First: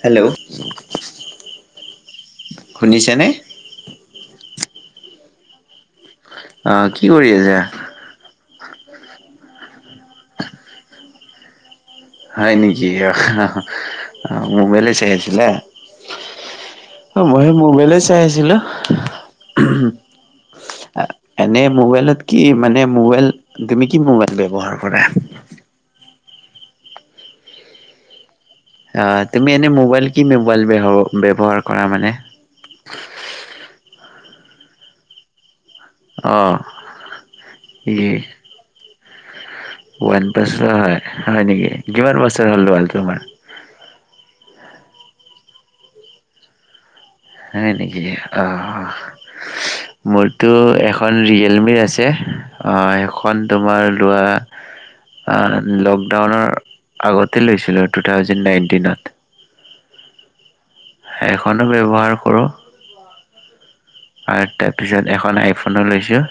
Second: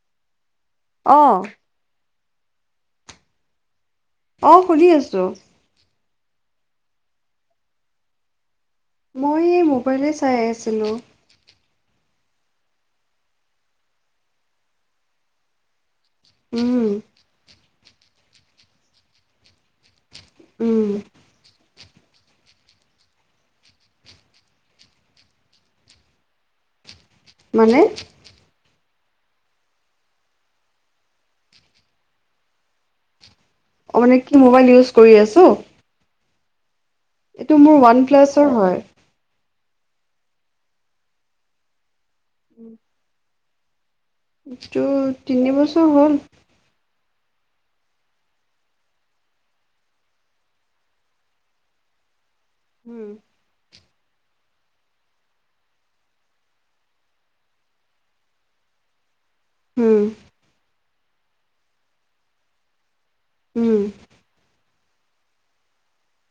Hello. অ। শুনিছেনে? অ, শুনি আছোঁ। অ, কি কৰি আছা? মই এই মোবাইলে চাই আছিলোঁ। হয় নেকি অ, মোবাইলে চাই আছিলা। উম। অ, মইও মোবাইলে চাই আছিলো। উম, এনে মোবাইলত কি মানে, মোবাইল তুমি কি মোবাইল ব্যৱহাৰ কৰা? মানে? তুমি এনেই মোবাইল, কি মোবাইল ব্যহ- ব্যৱহাৰ কৰা মানে? অ, মানে কি মোবাইল ইউজ কৰি আছোঁ। অ। এইটো মোৰ ই ওৱান প্লাছৰ হয়। ওৱান প্লাছৰ হয়- হয় নেকি, কিমান বছৰ হ'ল লোৱা তোমাৰ? এইটো তিনি বছৰ হ'ল। হয় নেকি, অঁ। মোৰতো এখন ৰিয়েলমিৰ আছে, অ উম, এখন তোমাৰ লোৱা তোমাৰ লোৱা, লকডাউনৰ আগতে লৈছিলোঁ টু থাউজেণ্ড নাইণ্টিনত। উম। সেইখনো ব্যৱহাৰ কৰোঁ। উম। আৰু তাৰপিছত এখন আইফোনো লৈছোঁ।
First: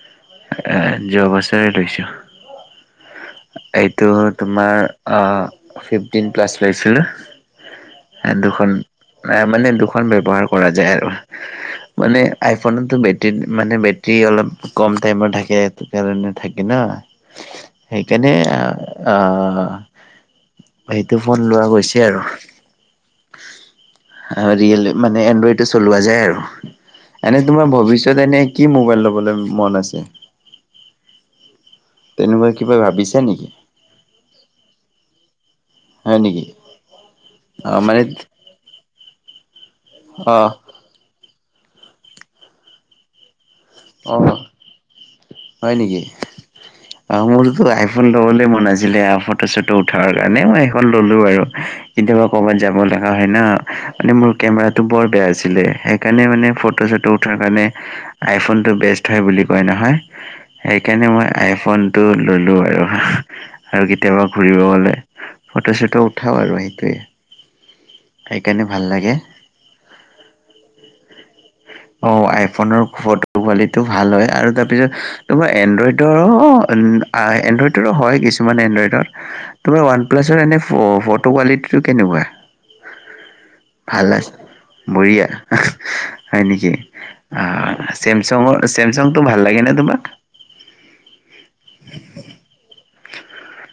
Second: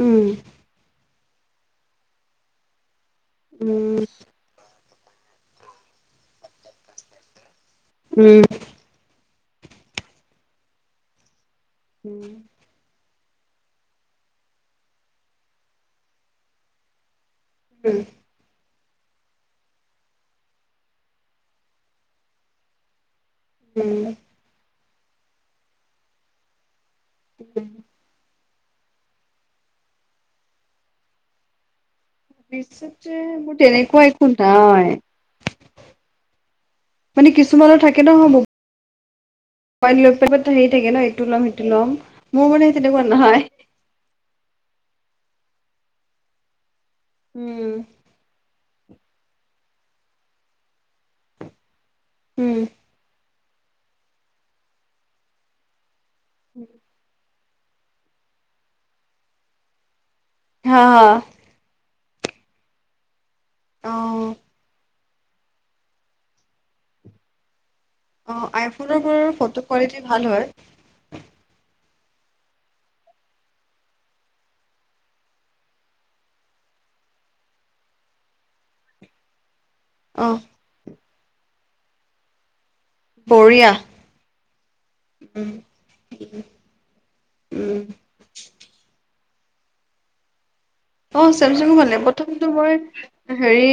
উম। এ যোৱা বছৰে লৈছো। উম, এইটো তোমাৰ অহ, ফিফটিন প্লাছ লৈছিলোঁ উম, দুখন। নাই মানে দুখন ব্যৱহাৰ কৰা যায় আৰু মানে উম, আই ফোনততো বেটৰীত মানে বেটৰী অলপ কম টাইমত থাকে [unintelligible] কাৰণে থাকে ন সেইকাৰণে আহ আহ সেইটো ফোন লোৱা হৈছে আৰু উম এনকা ৰিয়েল মানে এনড্ৰইডে চলোৱা যায় আৰু এনে তোমাৰ ভৱিষ্যত এনে কি মোবাইল ল'বলৈ মন আছে? তেনেকুৱা কিবা ভৱিষ্যতে ভাবিছা নেকি? মোৰ তেনেকুৱা একো নাই হয় নেকি? মানে অ' কিছুমানৰ মানে থাকে নহয় বহু [unintelligible] অ' হেৰি থাকে ন ইটো লম সিটো লম, মোৰ মানে সেই তেনেকুৱা নহয় অ হয় নেকি, আৰু মোৰতো উম, আই ফোনটো ল'বলে মন আছিলে আহ ফটো চটো উঠাৰ কাৰণে মই সেইখন ললো আৰু। কেতিয়াবা কৰ'বাত উম, যাব লগা হয় না মানে মোৰ কেমেৰাটো বৰ বেয়া আছিলে সে কাৰণে মানে ফটো চটো উঠাৰ কাৰণে আইফোনটো বেষ্ট হয় বুলি কয় নহয় হা, হা, সেইকাৰণে মই আইফোনটো ললো আৰু আৰু কেতিয়াবা অ'। ঘুৰিব গ'লে ফটো চটো উঠাও আৰু সেইটোৱে অ সেইকাৰণে ভাল আইফোনৰ লাগে। পৰা ফটো কোৱালিটি ভাল হয়। অ আইফোনৰ ফটো কোৱালিটিও ভাল হয় আৰু তাৰপিছত তোমাৰ এনড্ৰইডৰ আ এনড্ৰইডৰো হয় কিছুমান এনড্ৰইডৰত তোমাৰ ওৱান অ', প্লাছৰ এনে ফ ফটো কোৱালিটিটো কেনেকুৱা? বঢ়িয়া ভাল আছে, বঢ়িয়া উম, আহ আ হয় নেকি আহ উম, চেমচঙৰ চেমচংটো ভাল লাগে নে তোমাক অ চেমচঙো ভালে প্ৰথমটো মই হেৰি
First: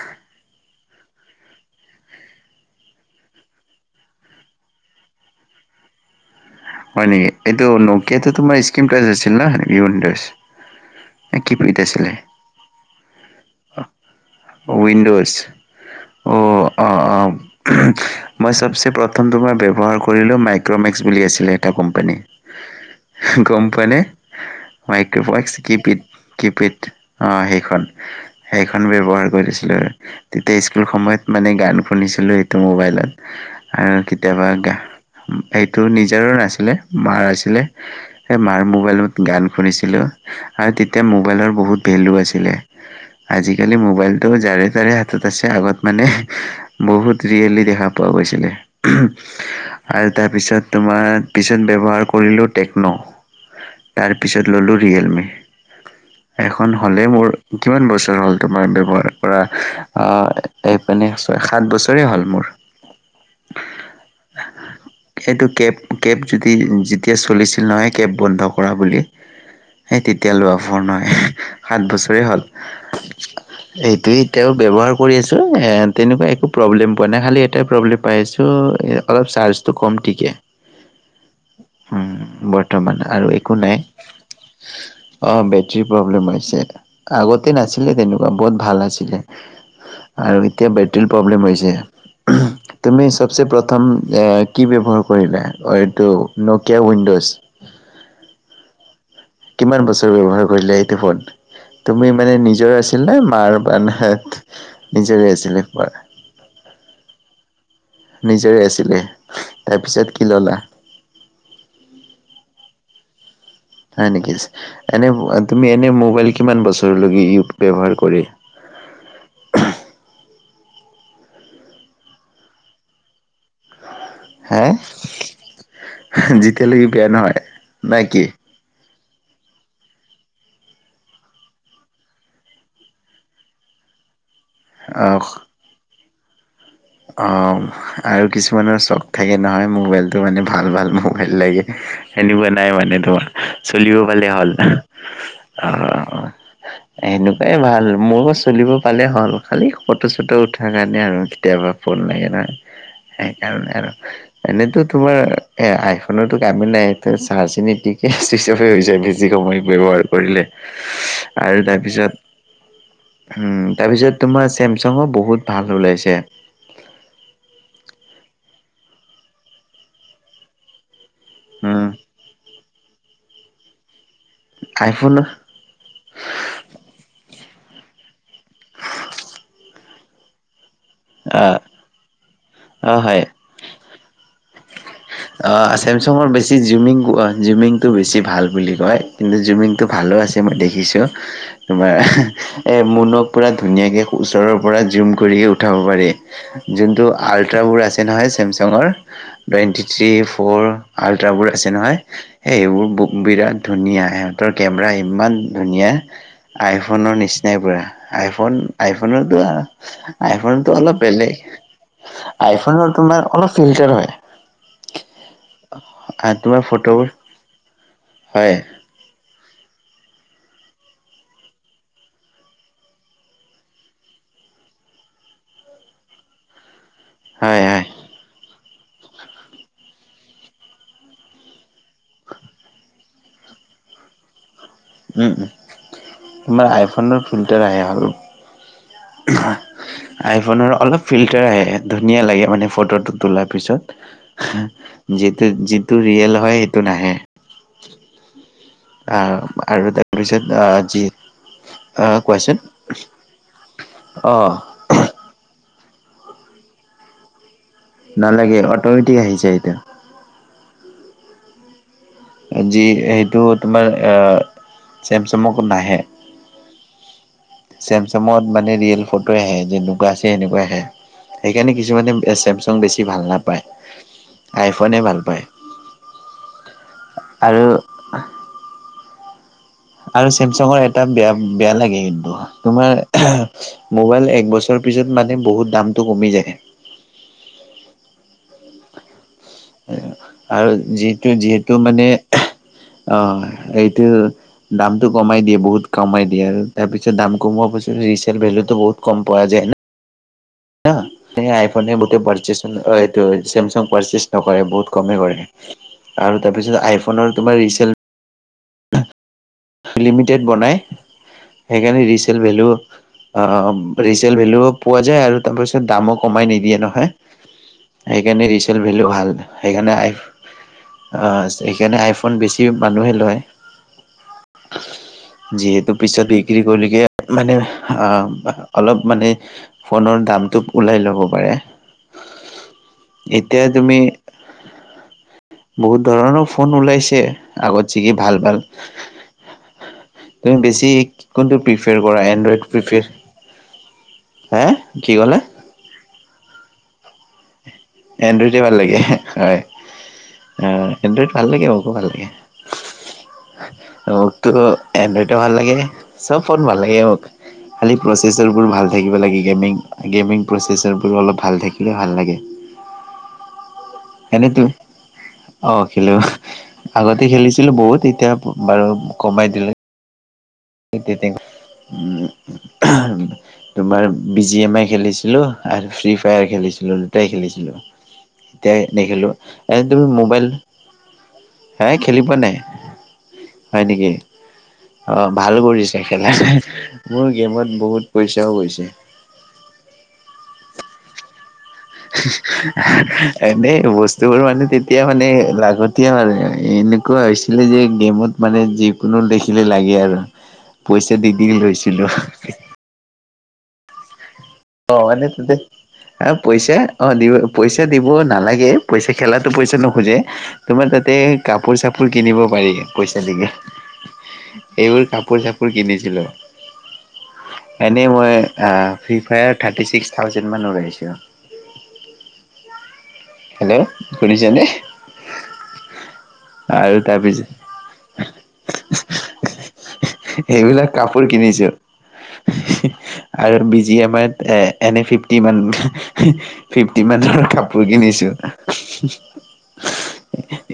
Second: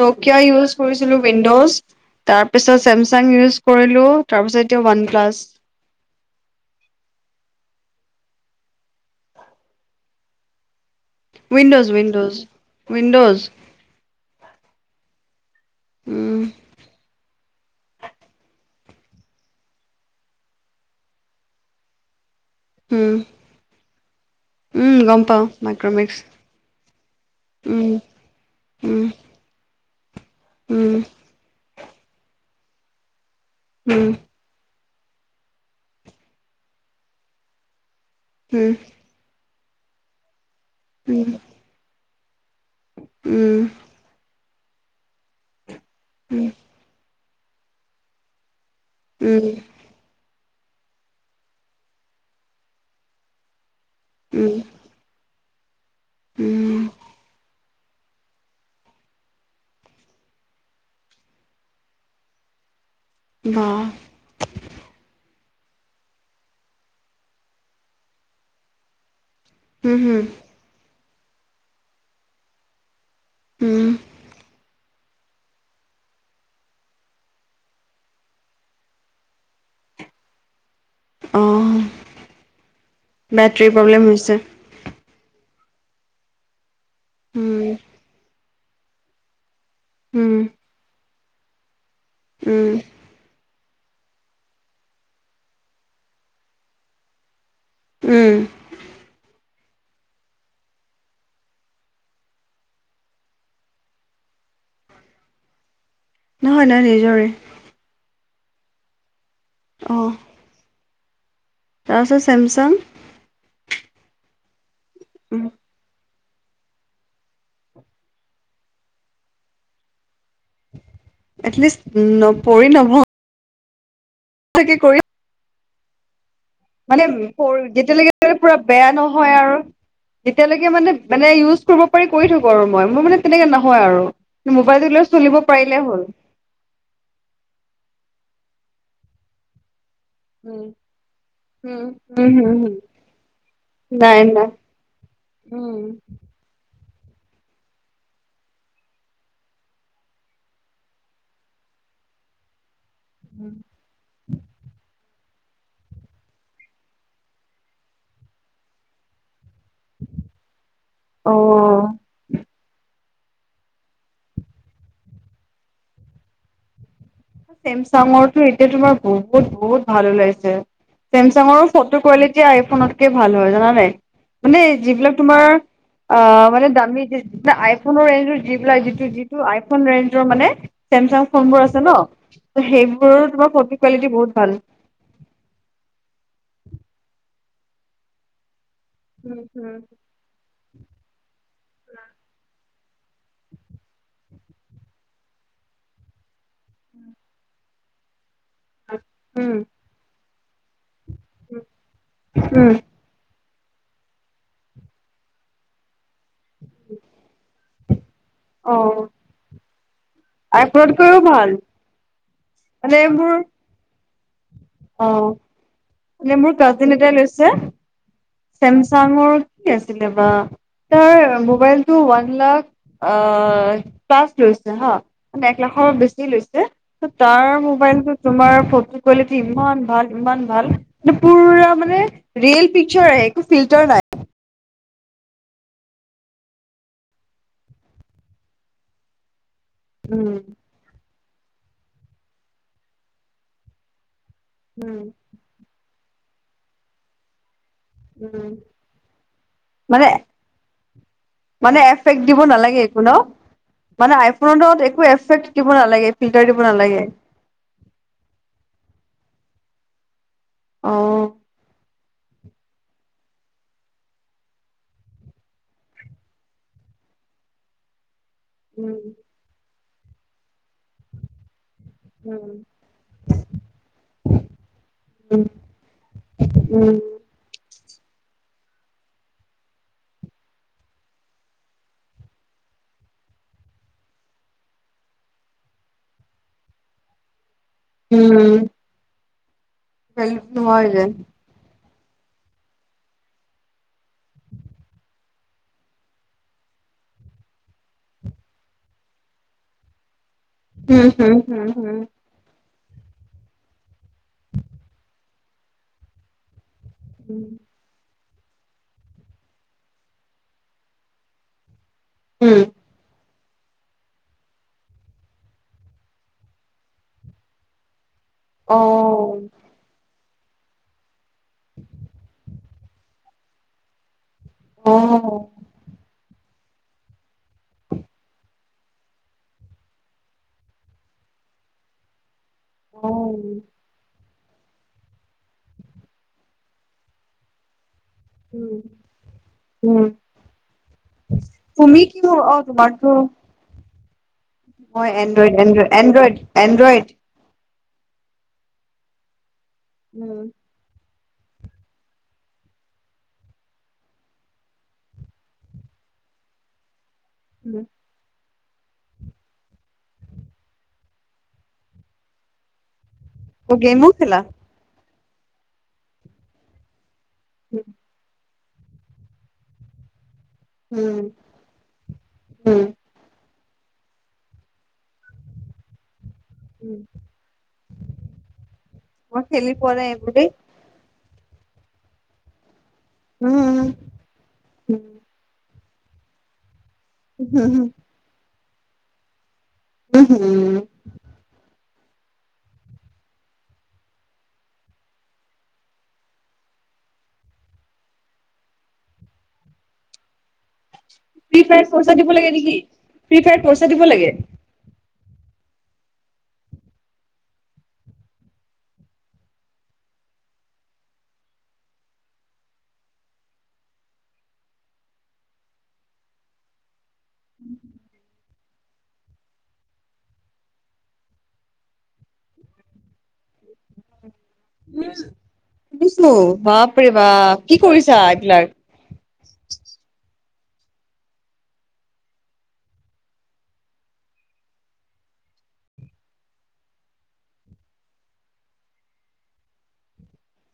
নকিয়া ইউজ কৰিছিলো উইণ্ড'জ তাৰ পিছত ছেমচাং ইউজ কৰিলো তাৰপিছত এতিয়া ওৱান প্লাছ হয় নেকি এইটো নকিয়াতো তোমাৰ স্কিম টাচ আছিল না উইণ্ডজ না কিপেড উইণ্ড'জ আছিলে উইণ্ড'জ উইণ্ড'জ অ উইণ্ডজ। অ উম, অহ অহ উহুম মই চবচে প্ৰথমটো মই ব্যৱহাৰ কৰিলোঁ মাইক্ৰ'মেক্স বুলি আছিলে এটা কোম্পানী এহ উম, হে গম পোৱানে উম, গম পাওঁ মাইক্ৰভইক্স কি পেড মাইক্ৰ'মেক্স কি পেড আহ সেইখন উম, সেইখন উম, ব্যৱহাৰ কৰিছিলো আৰু। তেতিয়া স্কুল উম, সময়ত মানে গান শুনিছিলোঁ এইটো মোবাইলত আৰু উম, উম, কেতিয়াবা গা এইটো নিজৰো নাছিলে মাৰ আছিলে, সেই মাৰ উম, মোবাইলত গান শুনিছিলোঁ আৰু তেতিয়া উম, মোবাইলৰ বহুত ভেলু আছিলে আজি-কালি মোবাইলটো যাৰে তাৰে হাতত আছে, আগত মানে উম, বহুত ৰিয়েলি দেখা পোৱা গৈছিলে উহুম উম, আৰু তাৰপিছত তোমাৰ পিছত ব্যৱহাৰ কৰিলোঁ টেক্ন' তাৰপিছত উম, ল'লোঁ ৰিয়েলমি। এখন উম, হ'লেই মোৰ কিমান বছৰ হ'ল তোমাৰ ব্যৱহাৰ কৰা, আ এইপানে ছয়, সাত বছৰেই হ'ল মোৰ। [inaudible] বা আহ সেইটো কেব কেব যদি যেতিয়া চলিছিল নহয় কেব বন্ধ কৰা বুলি উম, এই হম, তেতিয়া লোৱা ফন হয় সাত বছৰে হ'ল। উম, এইটোয়ে এতিয়া ব্যৱহাৰ কৰি আছোঁ, এ তেনেকুৱা একো প্ৰব্লেম পোৱা নাই। খালী এটাই প্ৰব্লেম পাই আছোঁ অলপ চাৰ্জটো কম টিকে। অহ। উম, বৰ্তমান আৰু একো নাই। প্ৰব্লেম হৈছে অ, বেটৰীৰ প্ৰব্লেম হৈছে। আগতে উম নাছিলে তেনেকুৱা বহুত ভাল আছিলে। উম আৰু এতিয়া বেটৰীৰ প্ৰব্লেম হৈছে। উম তুমি চবচে প্ৰথম কি ব্যৱহাৰ কৰিলো? অঁ, এইটো নকিয়া উইণ্ড'জ। উম। কিমান বছৰ ব্যৱহাৰ কৰিলে এইটো ফোন? তুমি মানে নিজৰ আছিল নে? মাৰ বাত নিজৰে আছিলে পাৰ। নহয়, নাই নিজৰে। নিজৰে আছিলে, অ তাৰপিছত কি ল'লা? তাৰপাছত চছেমচং। হয় নেকি, এনে তুমি এনে মোবাইল কিমান বছৰলৈকে ব্যৱহাৰ কৰি এটলিষ্ট ন, পৰি নহয় হে, যেতিয়ালৈকি মানে বিয়া নহয় নাই কি? যেতিয়ালৈকে পুৰা বেয়া নহয় আৰু। তেতিয়ালৈকে মানে, মানে ইউজ কৰিব পাৰি কৰি থাকো আৰু। মই মানে তেনেকে নহয় আৰু। মোবাইলটোল অ চলিব পাৰিলে হ'ল। অ, আৰু কিছুমানৰ চখ থাকে নহয় মোবাইল। ত মানে ভাল- উম ভাল মোবাইল লাগে। উম উম এনিব নাই হম মানে তোমাৰ চলিব নাই পালে নাই হ'ল। উম। অ'। সেনেকুৱাই ভাল। ময়ো চলিব পালে হ'ল খালি ফটো- চটো উঠাৰ কাৰণে আৰু কেতিয়াবা। ফোন লাগে ন, সেই কাৰণে আৰু। এনেতো তোমাৰ এ আইফোনৰতো কামেই নাই চাৰ্জিনিতিকে চুইচ অফে হৈছে। যি সময় ব্যৱহাৰ কৰিলে, আৰু অ তাৰপিছত তাৰপিছত তোমাৰ চেমচাঙো বহুত ভাল ওলাইছে। চছেমচাঙৰটো এতিয়া তোমাৰ বহুত- বহুত ভাল ওলাইছে। চেমচাঙৰ উম, ফটো কোৱালিটি আইফোনতকে ভাল হয় জানা নাই। মানে যিবিলাক আইফোন তোমাৰ অ, মানে দামী আইফনৰ ৰেঞ্জৰ যিলাক যি- যিটো আইফোন ৰেঞ্জৰ মানে। চেমচাং অ', ফোনবোৰ আছে ন। ত অ', হয়। সেইবোৰৰো তোমাৰ ফটো কোৱালিটি বহুত ভাল। চেমচুঙৰ বেছি জুমিং- জুমিংটো বেছি ভাল বুলি কয়। কিন্তু উম, হুম। জুইমিংটো ভালো আছে মই দেখিছোঁ। তোমাৰ এ মুনক পুৰা ধুনীয়াকে ওচৰৰ পৰা জুম কৰি উঠাব পাৰি। যোনটো আল্ট্ৰাবোৰ আছে নহয়, চেমচাঙৰ উম, টুৱেণ্টি থ্ৰী ফ'ৰ। আল্ট্ৰাবোৰ আছে নহয় উম, সেইবোৰ বহু বিৰাট ধুনীয়া। সিহঁতৰ কেমেৰা ইমান ধুনীয়া, আইফোনৰ নিচিনাই পুৰা। ফোন অ' আইফোনতো, আইফোনতো অলপ আইফোনতকৈও বেলেগ। ভাল। আইফনৰ মানে তোমাৰ মোৰ অলপ ফিল্টাৰ হয়। অ, মোৰ তোমাৰ কাজিন ফটোবোৰ এটাই লৈছে হয় চেমচুম চাঙৰ কি আছিলে বা, তাৰ মোবাইলটো ওৱান লাখ অ, পলাচ লৈছে হা। মানে এক লাখৰ বেছি লৈছে। তাৰ হয় হয়। মোবাইলটো তোমাৰ ফটো কোৱালি ইমান ভাল, ইমান ভাল পুৰা মানে ৰিয়েল পিকচাৰ আহে, একো ফিল্টাৰ নাই। উম, উম, তোমাৰ আইফোনৰ ফিল্টাৰ আহে ভাল। উম আইফোনৰ অলপ ফিল্টাৰ আহে, ধুনীয়া লাগে মানে, ফটোটো তোলাৰ পিছত। উম। যিটো- যিটো ৰিয়েল হয়, সেইটো নাহে। উম। আহ আৰু মানে- তাৰপিছত আহ যি মানে আহ এফেক্ট দিব কোৱাচোন নালাগে একো ন। মানে অ'। আইফোনৰ একো এফেক্ট দিব নালাগে, ফিল্টাৰ দিব নালাগে। নালাগে, অট'মেটিক আহি যায় এইটো। অ। যি এইটো তোমাৰ, চেমচাঙক নাহে। চেমচাঙত মানে উম ৰিয়েল ফটো আহে, যেনেকুৱা আছে সেনেকুৱা আহে। সেইকাৰণে কিছুমানে উম চেমচং বেছি ভাল নাপায়। আইফোনে ভাল পায়। উম উম। আৰু আৰু চেমচাঙৰ এটা বেয়া- বেয়া লাগে কিন্তু, তোমাৰ মোবাইল একবছৰৰ পিছত মানে বহুত দামতটো কমি যায়। উম। ভেলু আৰু নোহোৱা হৈ যায় যিটো, যিহেতু মানে অ, এইটো দামতটো কমাই দিয়ে, বহুত কমাই দিয়ে আৰু তাৰ পিছত দাম কমোৱাৰ পিছত ৰিচেল ভেলুটো বহুত কম পোৱা যায়। উম হুম এ হুম আইফনে হুম গোটেই পৰচেছ অ, এইটো চোমচাং পৰচেছ নকৰে, বহুত কম কৰে। আৰু তাৰপিছত আইফোন আইফোনৰ উম তোমাৰ ৰিছেল লিমিটেড বনাই, সেইকাৰণে ৰিচেল উম ভেলু অ, ৰিচেল ভেলুও পোৱা যায় আৰু তাৰপিছত দামো কমাই নিদিয়ে নহয়। সেইকাৰণে অ ৰিচেল ভেলু ভাল, সেইকাৰণে- সেইকাৰণে আইফোন বেছি মানুহে লয়। অ যিহেতু পিছত বিক্ৰী কৰিলগে মানে, অলপ মানে ফনৰ দামতো উলাই লব পাৰে, অ এতিয়া তুমি বহুত ধৰণৰ ফোন ওলাইছে। আগত ছেকি ভাল, ভাল। উম উম তুমি বেছি কোনটো তুমি প্ৰিফাৰ কি কৰা, হ'ল? অ এডই প্ৰিফাৰ? তোমাৰতো হা মই কি ক'লা? এনড্ৰইড-এডই- এনড্ৰইড- এনড্ৰইড। এনড্ৰইড ভাল লাগে, হয়। উম। অ, এনড্ৰইড ভাল লাগে, মোকো ভাল লাগে। মোকটো এনড্ৰইডো ভাল লাগে, চব ফোন ভাল লাগে মোক। উম। খালী প্ৰচেছাৰবোৰ ভাল থাকিব লাগে। গেমিং- গেমিং প্ৰচেচাৰবোৰ অলপ ভাল থাকিলে ভাল লাগে। অ, গেমো খেলা এনেত অ, খেলোঁ। আগতে খেলিছিলোঁ উম বহুত। এতিয়া বাৰু কমাই দিলে। উম উম [unintelligible] তোমাৰ বি জি এম আই খেলিছিলোঁ আৰু ফ্ৰী ফায়াৰ খেলিছিলোঁ, উম। দুটাই খেলিছিলোঁ, এতিয়াই নেখেলো। মই খেলি এনে পোৱা তুমি নাই এইবোৰ মোবাইল দেই হে খেলি পোৱা নাই? হয় উম নেকি? উম অ। বহুত হৈছে খেলা। মোৰ উম গেমত বহুত পইচাও গৈছে। উম, হু। এনেই বস্তুবোৰ মানে তেতিয়া মানে লাগ এতিয়া এনেকুৱা হৈছিলে যে, গেমত মানে যিকোনো দেখিলে লাগে আৰু। পইচা দি, দি ফ্ৰী ফায়াৰত লৈছিলো। পইচা দিব লাগে নেকি ফ্ৰী ফায়াত পইচা দিব লাগে? অ', এনে তাতে অ', পইচা, অ', দিব পইচা দিব নালাগে। পইচা খেলাতো পইচা নোখোজে। তোমাৰ তাতে কাপোৰ চাপোৰ কিনিব পাৰি, পইচা দিকে। এইবোৰ কাপোৰ চাপোৰ কিনিছিলো। এনে মই আ ফ্ৰী ফায়াৰত থাৰ্টি ছিক্স থাউজেণ্ড মান ওৰাইছো। হেল্ল'! শুনিছ নে? শুনিছো। বাপৰে বা কি কৰিছা, এইবিলাক? এইবিলাক কাপোৰ কিনিছো। আৰু বি জি এম আইত, এ এনে ফিফটি মান। ফিফটি মানৰ কাপোৰ কিনিছো।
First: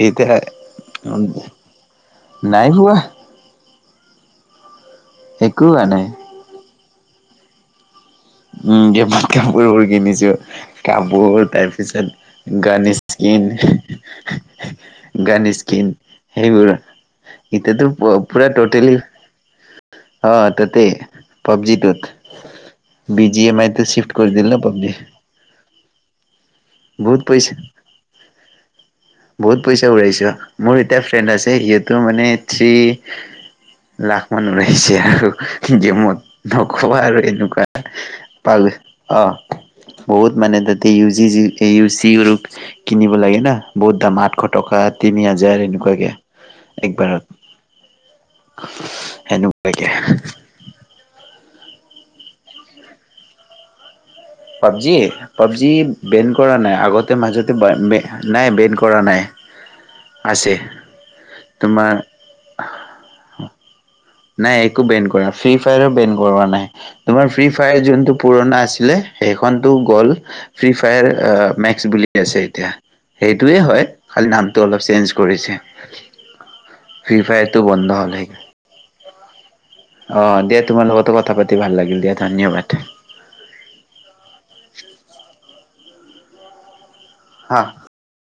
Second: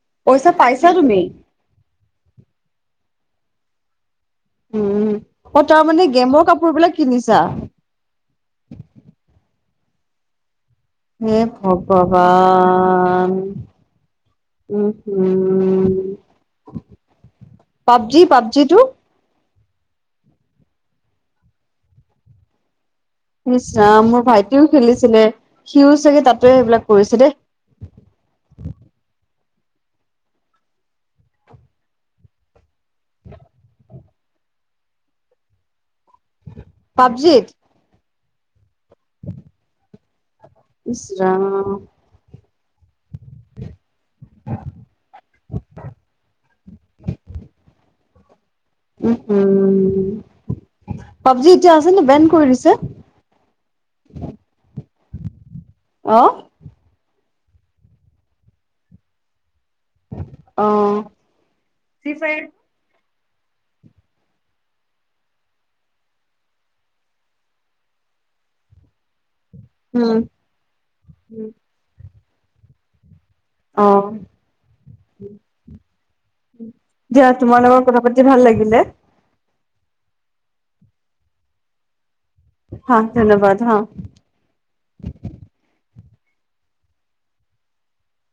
এতিয়া, পইচা পাইছা তুমি নাই হোৱা। উম, অ একো হোৱা নাই 'তাৰমানে গেমৰ কাপোৰ বিলাক কিনিছা? উম। গেমত কাপোৰবোৰ কিনিছো। হে কাপোৰ তাৰপিছত গান ভগৱান স্কিন। উম, গান স্কিন, হম। সেইবোৰ। এতিয়া তো, পাবজি পুৰা পাবজিটো টোটেলি, অ তাতে, পাবজিটোত। বি জি এম ইছ আইটো চিফ্ট ৰাম, মোৰ কৰি দিল ন ভাইটিও পাবজি খেলিছিলে। সিও চাগে তাতে সেইবিলাক কৰিছে বহুত দেই পইচা বহুত পইচা উৰাইছোঁ। মোৰ এতিয়া ফ্ৰেণ্ড আছে। সিওটো মানে থ্ৰী লাখ মান উৰাইছে আৰু গেমত। নকবা আৰু পাবজিত এনেকুৱা পা। অ' বহুত মানে তাতে ইচ U G Ram. U C কিনিব লাগে না। বহুত দাম আঠশ টকা, তিনি হাজাৰ এনেকুৱাকে, একবাৰত। উম হু, সেনেকুৱাকে পাবজি এতিয়া আছে নে বেন কৰি দিছে? পাবজি? পাবজি বেন অ', কৰা নাই, আগতে মাজতে [unintelligible] নাই বেন কৰা নাই। আছে, অ'। তোমা। ফ্ৰী ফায়াৰ নাই একো বেন কৰা। ফ্ৰী ফায়াৰো বেন কৰোৱা নাই। তোমাৰ ফ্ৰী ফায়াৰ যোনটো পুৰণা আছিলে। সেইখনতো গ'ল। উম, ফ্ৰী ফায়াৰ মেক্স বুলি আছে এতিয়া। সেইটোৱে হয়, অ'। খালী নামটো অলপ চেঞ্জ কৰিছে। ফ্ৰী দিয়া তোমাৰ ফায়াৰটো লগত বন্ধ কথা হ'ল পাতি হয়। ভাল লাগিলে। অ' দিয়া তোমাৰ লগতো কথা পাতি ভাল লাগিল দিয়া, ধন্যবাদ। হা ধন্যবাদ হ। হা।